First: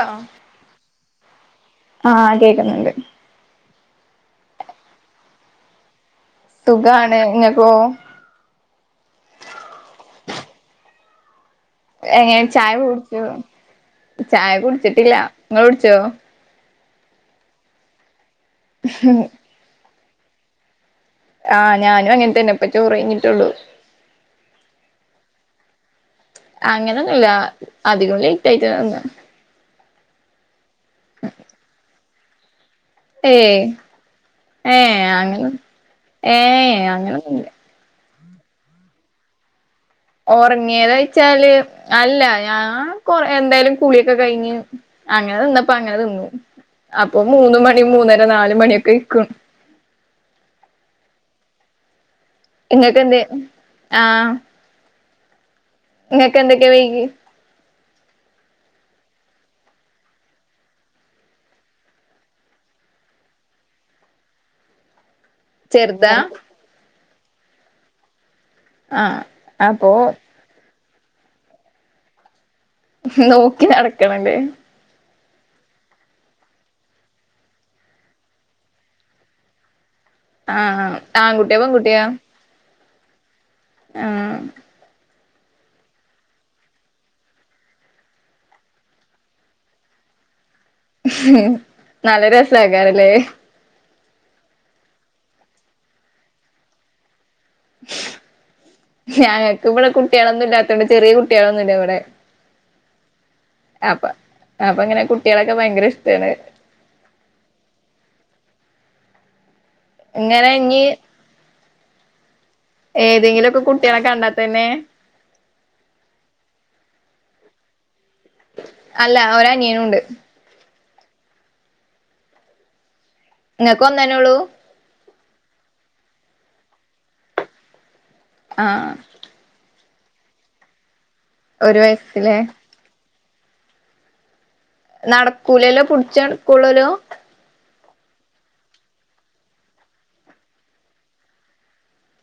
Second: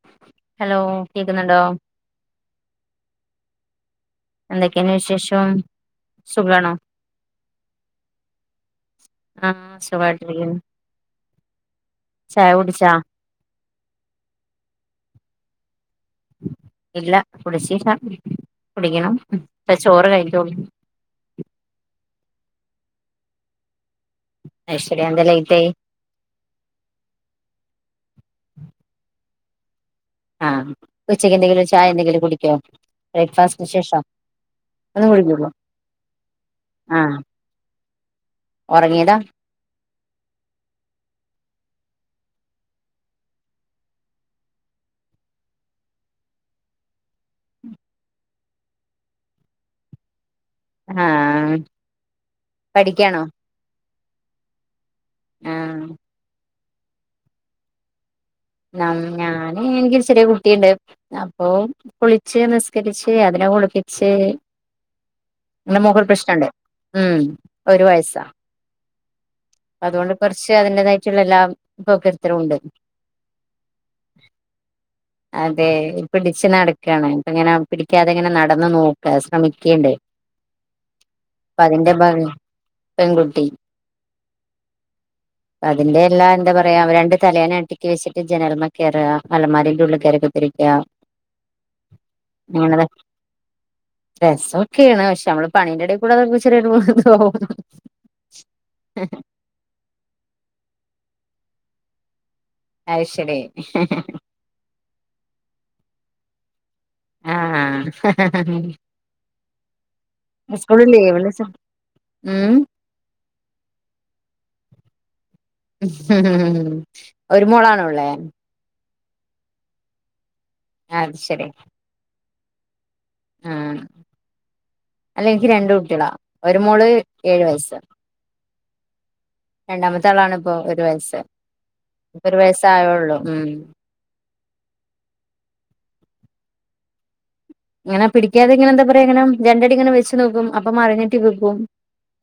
ആ ഹലോ കേക്കുന്നുണ്ടോ ആഹ കേക്കുന്നുണ്ട് എന്തൊക്കെണ് വിശേഷം സുഖാണോ സുഖാണ് ഇങ്ങക്കോ എന്തൊക്കെണ് എ ചായ കുടിച്ചു ചായ കുടിച്ചിട്ടില്ല ങ്ങള് കുടിച്ചോ ഇല്ല കുടിച്ചീല്ല കുടിക്കണം ചോറ് കഴിക്കോ ആഹ ഞാനും അങ്ങനെത്തന്നെപ്പൊ ചോറെഞ്ഞിട്ടുള്ളു അത് ശരി അന്തേ ലേറ്റ് ആയി അങ്ങനെന്നുമല്ല അധികം ലേറ്റ് ആയിട്ട തിന്ന ആഹ ഉച്ചയ്ക്ക് എന്തെങ്കിലും ചായ എന്തെങ്കിലും കുടിക്കോ ഏയ് ബ്രേക്ക്ഫാസ്റ്റിന് ശേഷം ഏ ഒന്നും അങ്ങനെ കുടിക്കുള്ളൂ ഏ അങ്ങനൊന്നുല്ല ഒറങ്ങിയതാ ഉറങ്ങിയോന്നോയ്ച്ചാല് അല്ല ഞാൻ കൊറ എന്തായാലും കുളിയൊക്കെ കഴിഞ്ഞ് അങ്ങനെ ന്നിന്നപ്പോ അങ്ങനെ ന്നിന്നു അപ്പൊ മൂന്ന് മണി മൂന്നര നാല് മണിയൊക്കെ അയ്ക്കും ആഹ ഇങ്ങക്കെ എന്ത് ആഹ് ആഹ് നിങ്ങക്കെ എന്തയ് വൈകി ന ഞാന് എനിക്ക് ചെറിയ കുട്ടിയുണ്ട് അപ്പൊ കുളിച്ച് നിസ്കരിച്ച് അതിനെ കുളിപ്പിച്ച് എന്റെ മോൾക് ഒരു ചെറുതാ പ്രശ്നണ്ട് ഉം ഒരു വയസാ ആഹ അതുകൊണ്ട് കുറച്ച് അതിന്റെതായി റ്റുള്ള എല്ലാം [unintelligible] ഉണ്ട് നോക്കി നടക്കണല്ലേ അതെ പിടച്ച് നടക്കയാണ് ഇപ്പ ഇങ്ങനെ പിടിക്കാതെ ഇങ്ങനെ നടന്നു നോക്ക ശ്രമിക്കേണ്ട് ആഹ് ആൺ കുട്ടിയാ പെൺകുട്ടിയാ ഭംഗി പെൺകുട്ടി ആഹ് അതിന്റെ എല്ലാ എന്താ പറയാ രണ്ട് തലയാണ അടിക്കി വെച്ചിട്ട് ജനൽമേ കയറുക- അലന്മാരിന്റെറെ ഉള്ളി കയറിട്ട് [unintelligible] നല്ല രസ ആക്കാറല്ലേ രസോക്കെയാണ് പക്ഷെ നമ്മള് പണീന്റെ ഇടയിക്കുടെ ചെറിയ [unintelligible] ഞങ്ങക്ക് ഇവിടെ കുട്ടികളൊന്നുല്ലാ- ത്തോണ്ട് ചെറിയ കുട്ടികളൊന്നും ഇല്ല ഇവിടെ അയ് ശെരി അപ്പൊ അപ്പൊ ഇങ്ങനെ കുട്ടികളൊക്കെ ഭയങ്കര ഇഷ്ടാണ് ആഹ് [unintelligible] ഇങ്ങനെ ഇന്ന് സ്കൂൾ ഇല്ലേ [unintelligible] ഉം ഏതെങ്കിലുവോക്കെ കുട്ടിയളെ കണ്ടാ തന്നെ- ഒരു മോളാണോ ഉള്ളേ അല്ല ഒരനിയയനും ഉണ്ട് അത് ശരി ആഹ് നിങ്ങക്ക് ഒന്ന് തന്നേ ഉള്ളൂ അല്ല എനിക്ക് രണ്ട് കുട്ടികളാ ഒരു മോള് ഏഴ് വയസ് ആഹ് രണ്ടാമത്തെ ആളാണ് ഇപ്പോ ഒരു വയസ്സ് ഒരു ഇപ്പൊ വയസിലേ ഒരു വയസ്സായുള്ളൂ ഉം നടക്കൂലല്ലോ പിടിച്ചടുക്കൂളല്ലോ ഇങ്ങനെ പിടിക്കാതെ ഇങ്ങനെന്താ പറയാ ഇങ്ങനെ രണ്ടടി ഇങ്ങനെ വെച്ച് നോക്കും അപ്പം മറിഞ്ഞിട്ട് വിക്കും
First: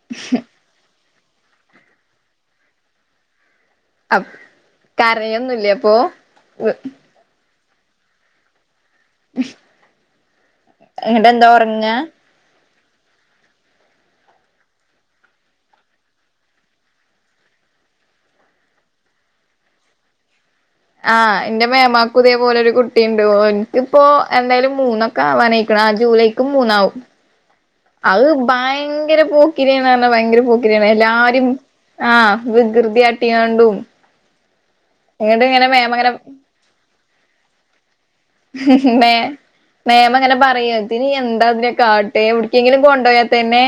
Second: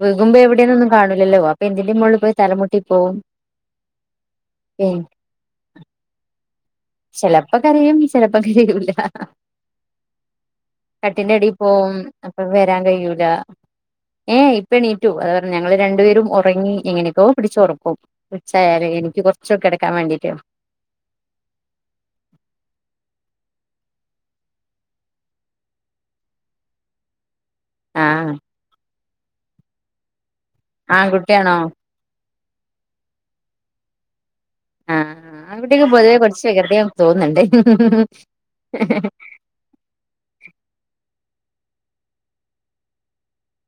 വികുമ്പോ എവിടെയെന്നോന്നും കാണൂലല്ലോ അപ്പൊ എന്തിന്റെ മുകളിൽ പോയി തലമുട്ടി പോവും അ കരയൊന്നുല്ലേ അപ്പൊ ചില പ്പൊ കരയും ചിലപ്പം കരയുല എന്നിട്ട് എന്താ കട്ടിന്റെടി പോവും ഉറങ്ങാ അപ്പ വ വരാൻ കഴിയൂല ഏഹ് ഇപ്പണീറ്റു അത പറഞ്ഞ ഞങ്ങൾ രണ്ടുപേരും ഉറങ്ങി എങ്ങനൊക്കെ പിടിച്ച് ഉറക്കും ഉച്ചായാല എനിക്ക് കുറച്ച് കിടക്കാൻ വേണ്ടീട്ട് ആഹ് എന്റെ മേമാക്കും ഇതേ പോലെ ഒരു കുട്ടിയുണ്ട് ഓനിക്കിപ്പോ എന്തായാലും മൂന്നൊക്കെ ആവാനായിക്കണ ആ ജൂലൈക്ക് മൂന്നാവും അത് ആഹ് ഭയ പോക്കിരി ന്ന് പറഞ്ഞ ഭയങ്കര പോ പോക്കിരിയാണ് എല്ലാരും ആൺകുട്ടിയാണോ ആ വികൃതിയാട്ടിയാണ്ടും ആ എന്നിട്ട് ഇങ്ങനെ ആങ്കുട്ടിക്ക് മേമ ഇങ്ങനെ പൊതുവെ കുറച്ച് വികൃതിയാണ് തോന്ന്ണ്ട് മേം മേം അങ്ങനെ പറയാതിരി എന്ത് എന്താ പിന്നെ കാട്ടെവിടെക്കെൻങ്കിലും കൊണ്ടോയതന്നെ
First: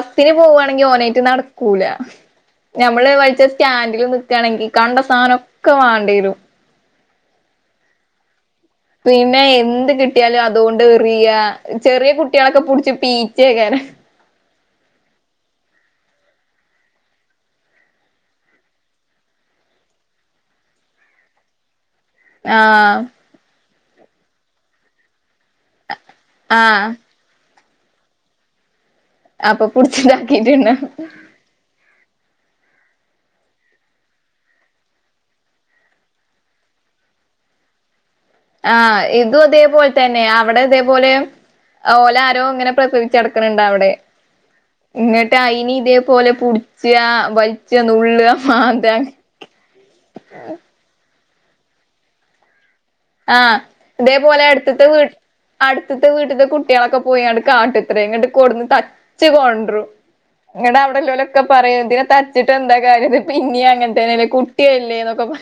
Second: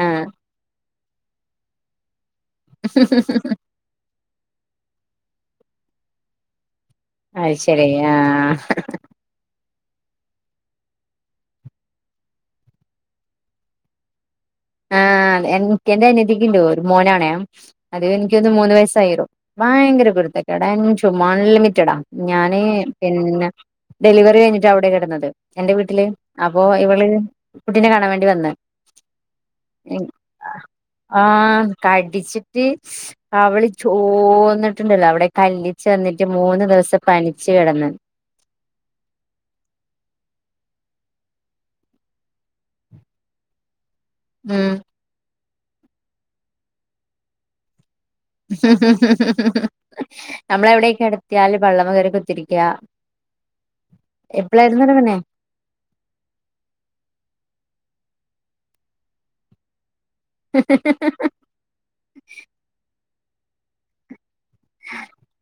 ആഹ് പോവണെങ്കി ഓനായിട്ട് നടക്കൂല നമ്മള് വലിച്ചാ സ്റ്റാൻഡില് [unintelligible] ഇക്കാണെങ്കി കണ്ട സനൊക്കെ വാണ്ടിവരും അയ്ശരി ആഹ്ഹ് പിന്നെ എന്ത് കിട്ടിയാലും അതുകൊണ്ട് എന്ത്‌ ചെറിയ കുട്ടിയോളൊക്കെ പടിച്ച് പീച്ച്‌യേക്കാനെ ആഹ് എനിക്ക് എന്റെ അനത്തിക്ക്ണ്ട് ഒരു മോനാണെ അതിവനിക്ക്വന്ന് മൂന്ന് വയസായി ഭയങ്കര കുരുത്തക്കേടാ എൻഡും അൺലിമിറ്റഡാ ഞാനേ ആഹ് പിന്നെ ഡെലിവറികഴിഞ്ഞിട്ട് അവിടെയാകെടന്നത് എന്റെ വീട്ടില്. അപ്പോ ആഹ് ഇവള് കുട്ടിനെ കാണാൻവേണ്ടി വന്ന് അപ്പൊ പുടിച്ചുണ്ടാക്കിട്ടന്നെ ആഹ് കടിച്ചിട്ട് കവ്ള് ചോന്നിട്ടുണ്ടല്ലോ അവിടെ കല്ലിച്ചുന്നിട്ട് മൂന്ന് ദിവസം പനിച്ചു കിടന്ന് ആഹ് ഇതും അതേപോലെത്തന്നെ അവിടെ അതേപോലെ ഓലാരോ ഇങ്ങനെ പ്രസപിച്ചടക്ക്ണണ്ടവടെ ഹ്മ് ഇനി ഇതേപോലെ പുടിച്ച്ആ വലിച്ചാ ഹ്മ്മ്-ഹ്മ്മ്-ഹ്മ്മ്-ഹ്മ്മ്-ഹ്മ്മ്-ഹ്മ്മ്-ഹ്മ് നമ്മളവ്ള്ണ്ടെയില്ക്ക് [unintelligible] ദിയാൽ പള്ളമകേറി കുത്തിരിക്ക്ആ ആഹ് ഇതേപോലെ അടുത്ത്ത്തെ വീ പെണ്ണെ അടുത്തത്തെ വീട്ടത്തെ കുട്ടികളൊക്കെ പോയാണ്ട് കാട്ടുംത്രേ ഇങ്ങണ്ട് കൊണ്ട്ന്ന് തച്ച് കൊണ്ടരും ഇങ്ങണ്ടെ അവിടൊള്ളോലൊക്കെ പറയും ഇതിനെ തച്ചിട്ട്ന്താ കാര്യംന്ന് പിന്നെയും അങ്ങനെത്തന്നെലെ കു കുട്ടിയല്ലേന്നൊക്കെ പ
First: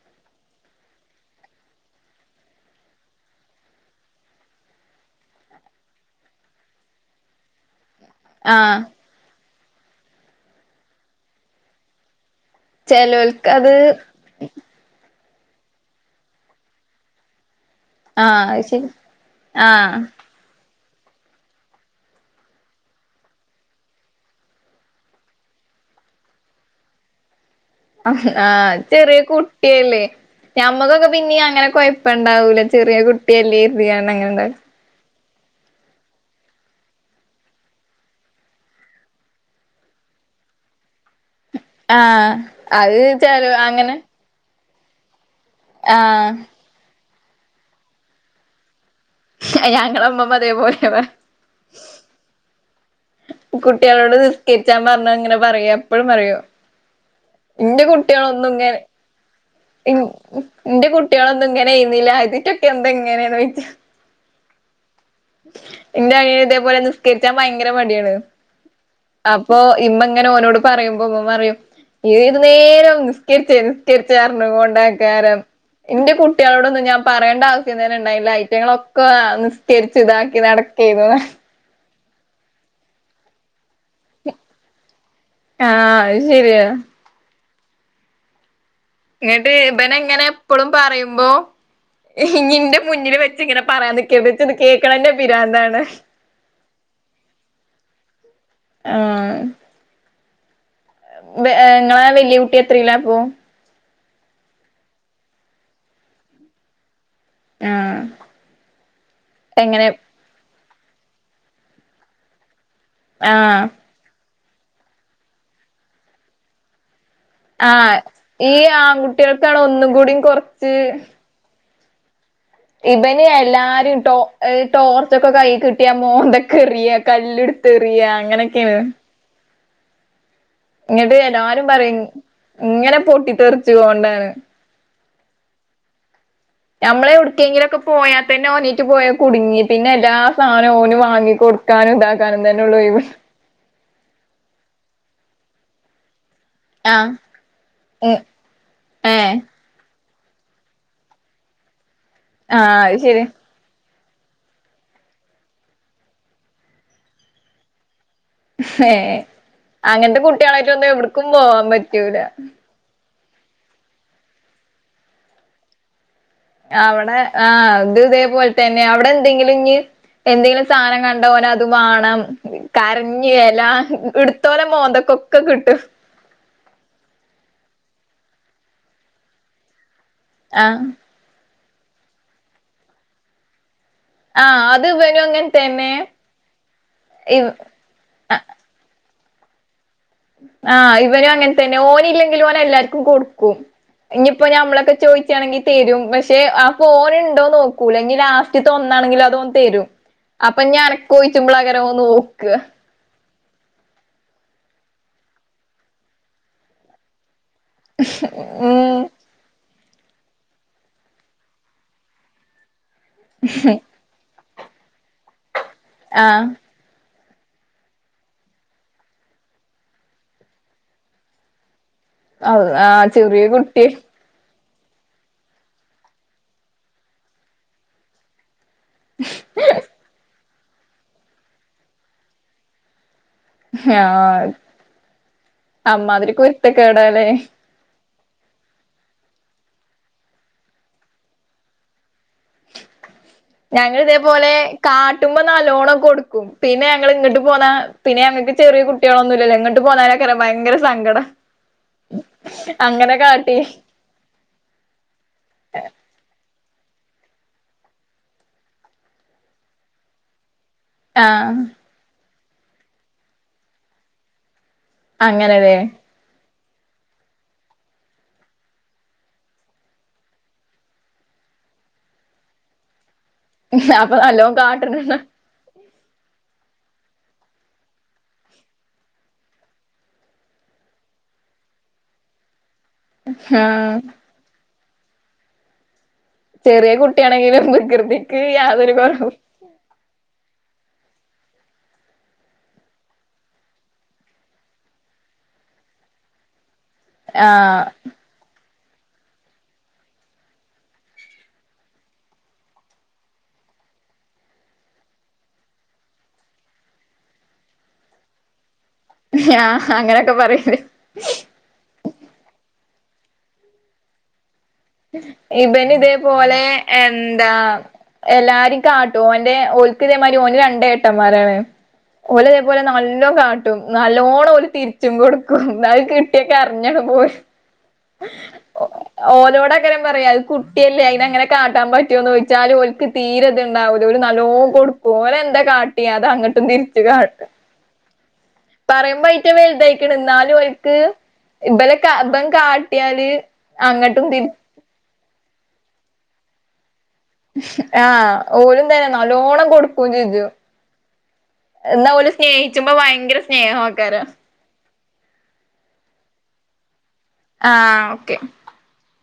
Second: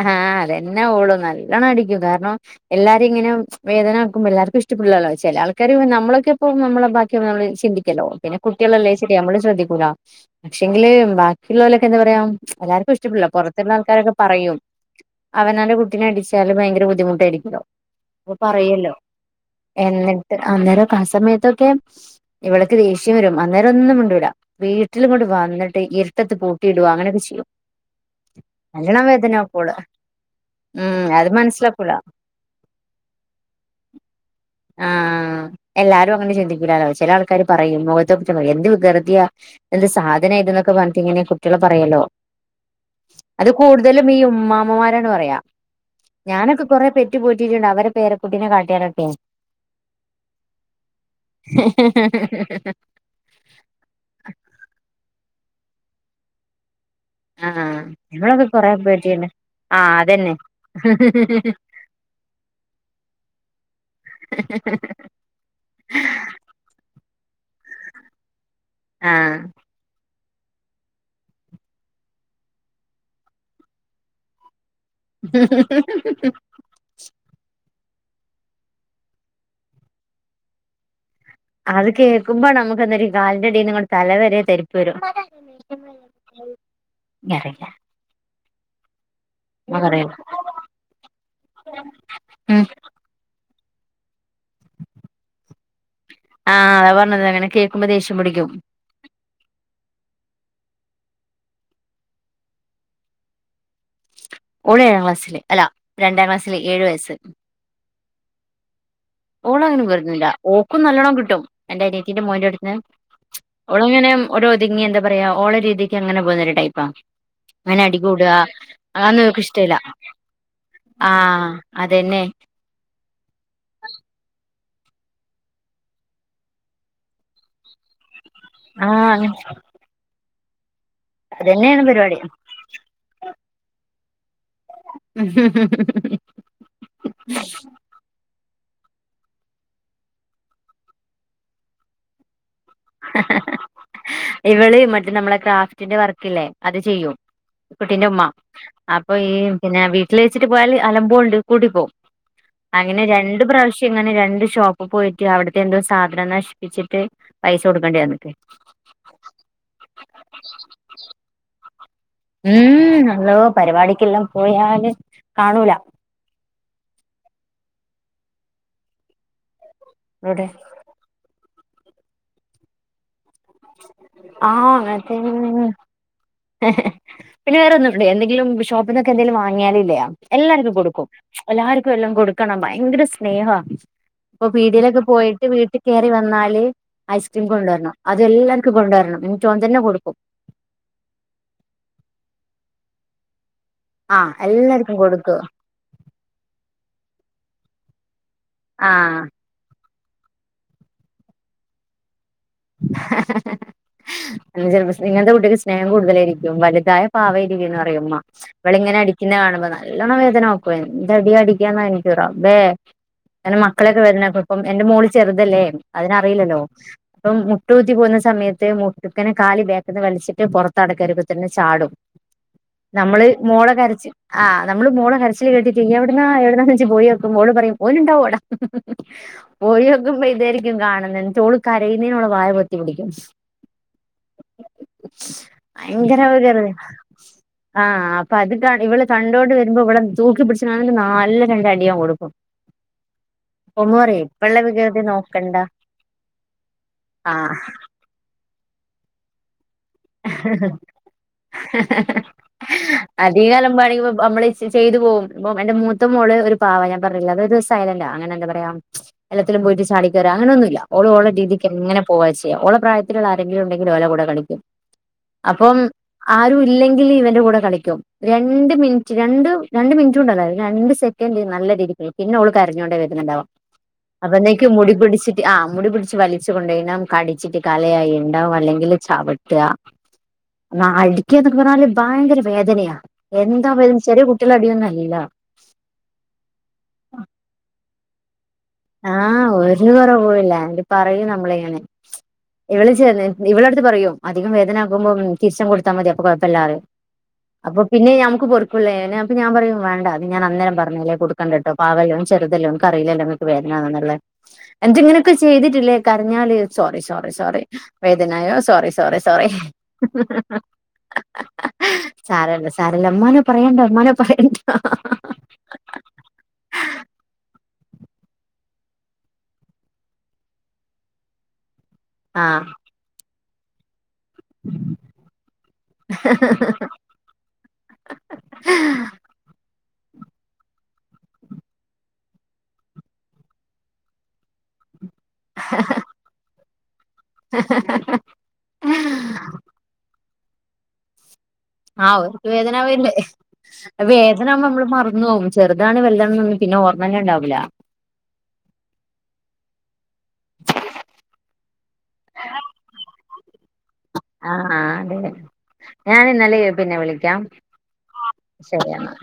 ആഹാ അതെന്നെ ഓളും നല്ലോണം അടിക്കും കാരണം എല്ലാരേംങ്ങനെ വേദനാക്കുമ്പോ എല്ലാർക്കും ഇഷ്ടപ്പെടില്ലല്ലോ ചേലാൾക്കാര് നമ്മളൊക്കെ ഇപ്പോ നമ്മടെബാക്കി നമ്മള് ചിന്തി എല്ലോം പിന്നെ ആഹ് കുട്ടികളല്ലേ ശരി നമ്മളും ശ്രദ്ധി പക്ഷെങ്കില് ബാക്കിയുള്ളവലൊക്കെന്താ പറയാ എല്ലാർക്കും ഇഷ്ടപ്പെടില്ല പുറത്തുള്ള ചെലോൽക്കത് ആൾക്കാരൊക്കെ പറയും അവനൊന്റെ കുട്ടീനടിച്ചാല് ഭയങ്കര ബുദ്ധിമുട്ടായിരിക്കുല്ലോ ആഹ് അത് ശരി അപ്പൊപ്പറയോല്ലോ ആഹ് എന്നിട്ട് അന്നേരം ആ സമയത്തൊക്കെ ഇവളക്ക് ദേഷ്യം വരും അന്നേരം ഒന്നും കൊണ്ട വീട്ടിലും കൊണ്ട് വന്നിട്ട് ഇരുട്ടത്ത് പൂട്ടിയിടുുക അങ്ങനെയൊക്കെ ചെയ്യും ആഹ നല്ലോണം ചെറിയ കു- വേദനാക്കുവോള് കുട്ടിയല്ലേ ഉം ഞമ്മക്കൊക്കെ അത് പിന്നീ അങ്ങനെ മനസ്സിലാക്കൂല കൊഴപ്പ ഇണ്ടാവൂല ചെറിയ കുട്ടിയല്ലേ എരുതിയാണ് അങ്ങനെണ്ടാവ ആ എല്ലാരും അങ്ങനെ ചിന്തിക്കില്ലാലോ ചില ആൾക്കാര്ർ പറയും മുഖത്തെക്ക പറയും എന്ത് വികൃതിയ എന്ത് സാധന ഇത എന്നൊക്കെ പറഞ്ഞി ഇങ്ങനെ കുട്ടികള് പറയല്ലോ ആഹ അത് വിച്ചരു അങ്ങനെ മാമമാരാണ് പറയാ ആഹ് ഞാനൊക്കെകൊറേ പെ പോറ്റിട്ടുണ്ട് അവരെ പേര കുട്ടിനെ കാട്ടിയേനൊക്കെ ഞങ്ങളെ ഉമ്മമ്മ അതേ പോലെ വാ കുട്ടികളോട് നിസ്കരിച്ചാൻ പറഞ്ഞാ ഇങ്ങനെ പറയും എപ്പഴും പറയും. ആഹ് ഇന്റെ ഞങ്ങളൊക്കെ കുട്ടിയൊളൊന്നും കൊറെ ഇങ്ങനെ പേറ്റിണ്ട് ഇൻ ആഹ് അതന്നെ ഇന്റെ കുട്ടിയൊളൊന്നും ഇങ്ങനെ ആയിരുന്നില്ല, ഇതിറ്റൊക്കെ എന്താ ഇങ്ങനെയന്ന് വെച്ച് ഇൻ്റെ അനിയൻ ഇതേപോലെ നിസ്കരി ക്കാൻ ഭയങ്കര മടിയാണ് ആഹ് അപ്പോ ഇമ്മ അങ്ങനെ ഓനോട് പറയുമ്പോ ഉമ്മുമ്മ പറയും ഏത് നേരം നിസ്കരിച്ച നിസ്കരിച്ചാഞ്ഞ് പറഞ്ഞ് കൊണ്ട് ഐക്കാരം എന്റെ കുട്ടികളോടൊന്നും ഞാൻ പറയണ്ട ആവശ്യ ണ്ടായില്ല ഐറ്റങ്ങളൊക്കെ നിസ്കരി ഇതാക്കി നടക്കയിരുന്നു പ അത് കേക്കുമ്പോ നമുക്ക് അന്നേരം ഈ കാലിൻറെ അടീന്ന് ഇങ്ങാട് തല വരെ പരിപ്പ് വെരും ആഹ് അത് ശരിയാ [unintelligible] ഇങ്ങിട്ട് ഇബൻ നമുക്കറിയില്ല ഇങ്ങനെ ഇപ്പഴും പറയുമ്പോ ഇഞ്ഞി ഉം ഇൻ്റെ മുന്നില് വെ ഇജ്ജ് ഇങ്ങനെ പറയാൻ നിക്കരുത്, ഇച്ചിത് കേൾക്കണന്നെ പിരിന്താണ്. ആഹ് അതാ പറഞ്ഞത് അങ്ങനെ കേക്കുമ്പോ ദേഷ്യം പിടിക്കും വെ ഇങ്ങളാ വെല്ല്യ കുട്ടി എത്രേലാപ്പം ഓന് ഏഴാം ക്ലാസ്സില് അല്ല രണ്ടാം ക്ലാസ്സില് ഏഴു വയസ്സ് ഓന് അങ്ങനെ എങ്ങനെ വെരുന്നില്ല ഓക്കും നല്ലോണം കിട്ടും എന്റെനിയത്തീന്റെ മോൻ്റെടുത്ത്ന്ന് ആഹ് ഓളങ്ങനെ ഒര് ഒതുങ്ങി എന്താ പറയാ ഓളെ രീതിക്ക് അങ്ങനെ പോകുന്ന ഒരു ടൈപ്പാ അങ്ങനെ ആഹ് അടികൂടുക ഈ ആൺ അതൊന്നും കുട്ട് ഓക്ക് [unintelligible] ഒന്നും കൂടിയും കൊറച്ച് അതെന്നെ ഇബന് എല്ലാരേം ടോ ടോർച്ചൊക്കെ കൈ കിട്ടിയാ മോന്തക്ക് എറിയാ കല്ലെടുത്ത് എറിയാ ആഹ് അങ്ങ ഞ്ഞ്ട്ട് എല്ലാരും പറീം പരിപാടി ഇങ്ങനെ പൊട്ടിത്തെറി ച്ച്കൊണ്ടാണ് ഞമ്മള് എവ്ടേക്കെങ്കിലു ഒക്കെ പോയാത്തെന്നെ ഓന് പോയാ കുടുങ്ങി പിന്നെ എല്ലാ സാനോം ഓന് വാങ്ങി കൊടുക്കാനും ഇതാക്കാനും ന്നന്നെഒള്ളു ഒഴിവ് ഇവള് മറ്റെ നമ്മളെ ക്രാഫ്റ്റിന്റെ വർക് ക്കില്ലേ? അത് ആഹ് ചെയ്യും കുട്ടിന്റെ ഉം ഉമ്മ. അപ്പൊ ഈ ഏഹ് പിന്നെ വീ [unintelligible] പോയാല് അലമ്പോണ്ട് കൂട്ടി പോവും. ആഹ് അത് അങ്ങനെ ശരിയാ രണ്ട് പ്രാവശ്യ ക്ക് ഇങ്ങനെ രണ്ട് ഷോപ്പി പോയിട്ട് അവിടുത്തെ എന്തോ സാധനം നശിപ്പിച്ചിട്ട് പൈസ കൊടുക്കേണ്ടി വന്നു. ഏഹ് അങ്ങനത്തെ കുട്ടികളായിട്ട് വന്നാ എവിട്ക്കും നോ [unintelligible] മ്ഹ് അല്ലോ പരിപാടിക്കെല്ലാം പോയാല് കാണൂല. അവടെ ആഹ് അത് ഇതേപോലതന്നെ. അവടെ എന്തെങ്കിലും ഞ്ഞ് ഇവിടെ എന്തേലും സാനം കണ്ടാ ഓനത് ത് വാണം. കര ഞ്ഞ് എല്ലാം ഇവിടുത്തോലെ ആഹ് അങ്ങനത്തെ മോന്തക്കൊക്കെ കിട്ടും. ണ്ട്? എന്തെങ്കിലും ഷോപ്പിന്നൊക്കെ എന്തെങ്കിലും വാങ്ങിയാലില്ലെ എല്ലാര്ക്കും ആഹ് കൊടുക്കും. എല്ലാര്ക്കും എല്ലം കൊടുക്കണണ്ട് ഭയങ്കര സ്നേഹ ഇപ്പൊ ആഹ് അത് പീടിലൊക്കെ ഇവനും പോയിട്ട് അങ്ങനെ വീട്ടി തന്നെ ക്കേറി വന്നാല് ഐസ്ക്രീം ഇവ് കൊണ്ടുവരണം എല്ലാര്ക്കു കൊണ്ട് ഒരണം മുത്തോൻ തന്നെ കൊടുക്കും ആഹ് ഇവനും അങ്ങൻ തന്നെ ഓനി ല്ലെങ്കിലും ഓന് എല്ലാർക്കും കൊടുക്കും ആഹ് ഇനിപ്പൊ ഞമ്മള്ക്കെ എല്ലാർക്കും കൊടുക്കും ചോയിച്ചാണെങ്കി തരും പഷേ ആ ഫോണ് ഒന്ന് ഒക്കുല്ലാ ഇനി ലാ ആഹ് റ്റ്തൊന്നാണെങ്കിലും അതോൻ തരും അപ്പൊ ഞാനൊക്കോയിച്ചുമ്പള അങ്ങനെ ആങ്ങ് പോവും ചെലപൊ സ് ഇങ്ങൻത്തെ കുട്ടേക് സ്നേഹം കൂടുതലയിരിക്കും വലുതായ പാവ ക്കും പറഉമ്മ ഇവള ഇങ്ങനെ ഉം അടിക്കുന്ന കാനുമ്പോൾ നല്ലോണം വേദന ഓക്ക് വാരുന്നു എന്ത അടി അടിക്കാന്ന് എന്റ റബ്ബേ പിന്നെ മക്കളൊക്കെ വരുന്ന പ്പം എന്റെ മോള് ചെറുതല്ലേ അതിന് ആഹ് അറിയില്ലല്ലോ അപ്പം മുട്ട ഊത്തി പോകുന്ന സമയത്ത് മുട്ടക്കനെ കാലി ബേക്കന്ന് വലിച്ചിട്ട് പുറത്ത അടക്കരുക്കത്തി ചാടും അ ആ ചെറിയ കുട്ടി ആഹ് നമ്മള് മോള കരച്ചിൽ കേട്ടിട്ട് എവിടന്ന് എവിടന്ന്ച്ച് പോയിനേക്കും ഓള് പറയും ഓല് ഉണ്ടാവും അവിടെ പോഴിനോക്കുബം. ഇതായിരി കാണന്ന് ഇന്നട്ട്‌ ഒള് ക [unintelligible] ഓളെ വായ പൊത്തി പിടിക്കും ആ ഭയങ്കര അമ്മാതിരി വികൃതിയാ കുരുത്തകേെടല്ലേ ആഹ് അപ്പൊ അത് ഇവടെ കണ്ടോണ്ട് വരുമ്പോ ഇവിടെ തൂക്കി പിടച്ച് നല്ല രണ്ട് അടിയാ കൊടുക്കും അപ്പൊ ഉമ്മ ഞങ്ങൾ പറയും ഇതേപോലെ ഇപ്പള്ള വികൃതി കാട്ടുമ്പോ നോക്കണ്ട നല്ലോണംക്കെ കൊടുക്കും പിന്നെ ഞങ്ങൾ ഇങ്ങോട്ട് ആഹ് പോന്നാ പിന്നെഞ ചെറിയ കുട്ടികളൊന്നുമ ഇങ്ങ അങ്ങനെ അധികം കാട്ടി അലമ്പണെങ്കിൽ നമ്മള് ചെയ്തു പോകും ഇപ്പൊ എന്റെ മൂത്ത മോള് ഒരു പാവം ഞാൻ പറഞ്ഞില്ല അത് ഒരു സൈലന്റ ആ അങ്ങനെ എന്താ പറയാ എല്ലത്തിലും പോയിട്ട് ചാടിക്കയറ അങ്ങനൊനുംല്ല ഓള് ഓള ആഹ് രീതിക്ക് അങ്ങനെ പോവാച്ച് ഓളെ പ്രായത്തിലുള്ള ആരെങ്കിലും ഉണ്ടെങ്കില ഒല കൂടെ കളിക്കും അങ്ങനെല്ലേ അപ്പം ആരും ഇല്ലെങ്കിൽ ഇവന്റെ കൂടെ കളിക്കും രണ്ട് മിനിറ്റ് രണ്ട് രണ്ട് മിനിറ്റ് കൊണ്ടല്ല രണ്ട് സെക്കൻറ് നല്ല രീതിക്ക് പിന്നെ അവള് കരഞ്ഞുകോണ്ടേ വര അപ്പൊ [unintelligible] അപ്പ നല്ലോം എന്നക്ക് മുടി കാട്ടണണ്ട് പിടിച്ചിട്ട് ആ മുടി പിട വലിച്ചു കൊണ്ടൈനാ കടിച്ചിട്ട് കലയ ഇണ്ടാവും അല്ലെങ്കില് ചട് ന്ന അടുക്കിയാ എന്നൊക്കെ പറഞ്ഞാല് ഭയങ്കര വേദനയാ എന്താ ആഹ് പറയും ചെറിയ കുട്ടില അടിയെന്ന ഇല്ല ചെറിയ കുട്ടിയാണെങ്കിലും വികൃതിക്ക് യാതൊരു കൊറവും ആഹ് ഒരു കുറ ഓ ഇല്ല ഇ പറയൂ നമ്മളിങ്ങനെ ഇവള് ചെ ഇവളടുത്ത് പറയൂ അധികം വേദന ആക്കുമ്പോം തിരിച്ച് കൊടുത്താ മതി അപ്പൊ കൊഴപ്പല്ലാ അപ്പൊ ആഹ് പിന്നെ ഞമുക്ക് കൊറ പുള്ളേ അപ്പ ഞാൻ പറയും വേണ്ട അ ഞാൻ അന്നേരം പറഞ്ഞില്ലേ കൊടുക്കണ്ട കേട്ടോ പാവല്ലോ ചെുതല്ലേ നക്കറിയീലല്ലോ വേദന എന്തങ്ങനൊക്കെ ചെയ്തിട്ടില്ലേ കരഞ്ഞാല് സോറി സോറി സോറി വേദനായോ സോറി സോറി സോറി ആഹ് അങ്ങനൊക്കെ പറയില്ലേ സാറ സാരല്ല മ്മാനേ പറയണ്ടോ മ്മാനേ പറയണ്ട ഇബന് ഇതേപോലെ എന്താ എല്ലാരും കാട്ടും ഓൻ്റെ ഓൽക്കിതേമാതിരി ഓന് രണ്ട് ഏട്ടന്മാരാണ് ഒലതേ ആഹ് പോലെ നല്ലോ കാ നല്ലോണ്ണം ഒരു തിരിച്ചും കൊടുക്കും എന്ന കിട്ടിയൊക്കെ അറിഞ്ഞാണ് പോയി ഓല് അവിടെക്കം പറയാത് കുട്ടിയല്ലേ അയിന്ങ്ങനെ കാട്ടാൻ പറ്റുമോന്ന് ചോദിച്ചാല് ഓൽക്ക് തീരെത്ണ്ടാവൂല ഒരു നല്ലോ കൊടു ഓനെ എന്താ കാട്ടി അത് അങ്ങട്ട് പറയുമ്പ യിറ്റ വലുതായിക്കണ് ന്നാലും ഓൽക്ക് ഇബലെ ആഹ കാ ഇബൻ അവക്ക് വേദനാവല്ലേ കാട്ടിയാല് അങ്ങട്ടും വേദന തിരി നമ്മള് മറ ന്നോവും ചെറതാണ് വല്താണ് പിന്നെ ഓർ ആഹ ഓലും തന്നെ നല്ലോണം കൊടു ജു എന്ന ഓല് സ്നേഹിച്ചുമ്പോ ഭയങ്കര സ്നേഹ ആക്കാരം ഞാനിന്നാലെ പിന്നെ വിളിക്ക ആഹ് ഓക്കെ ശരിയെന്നാ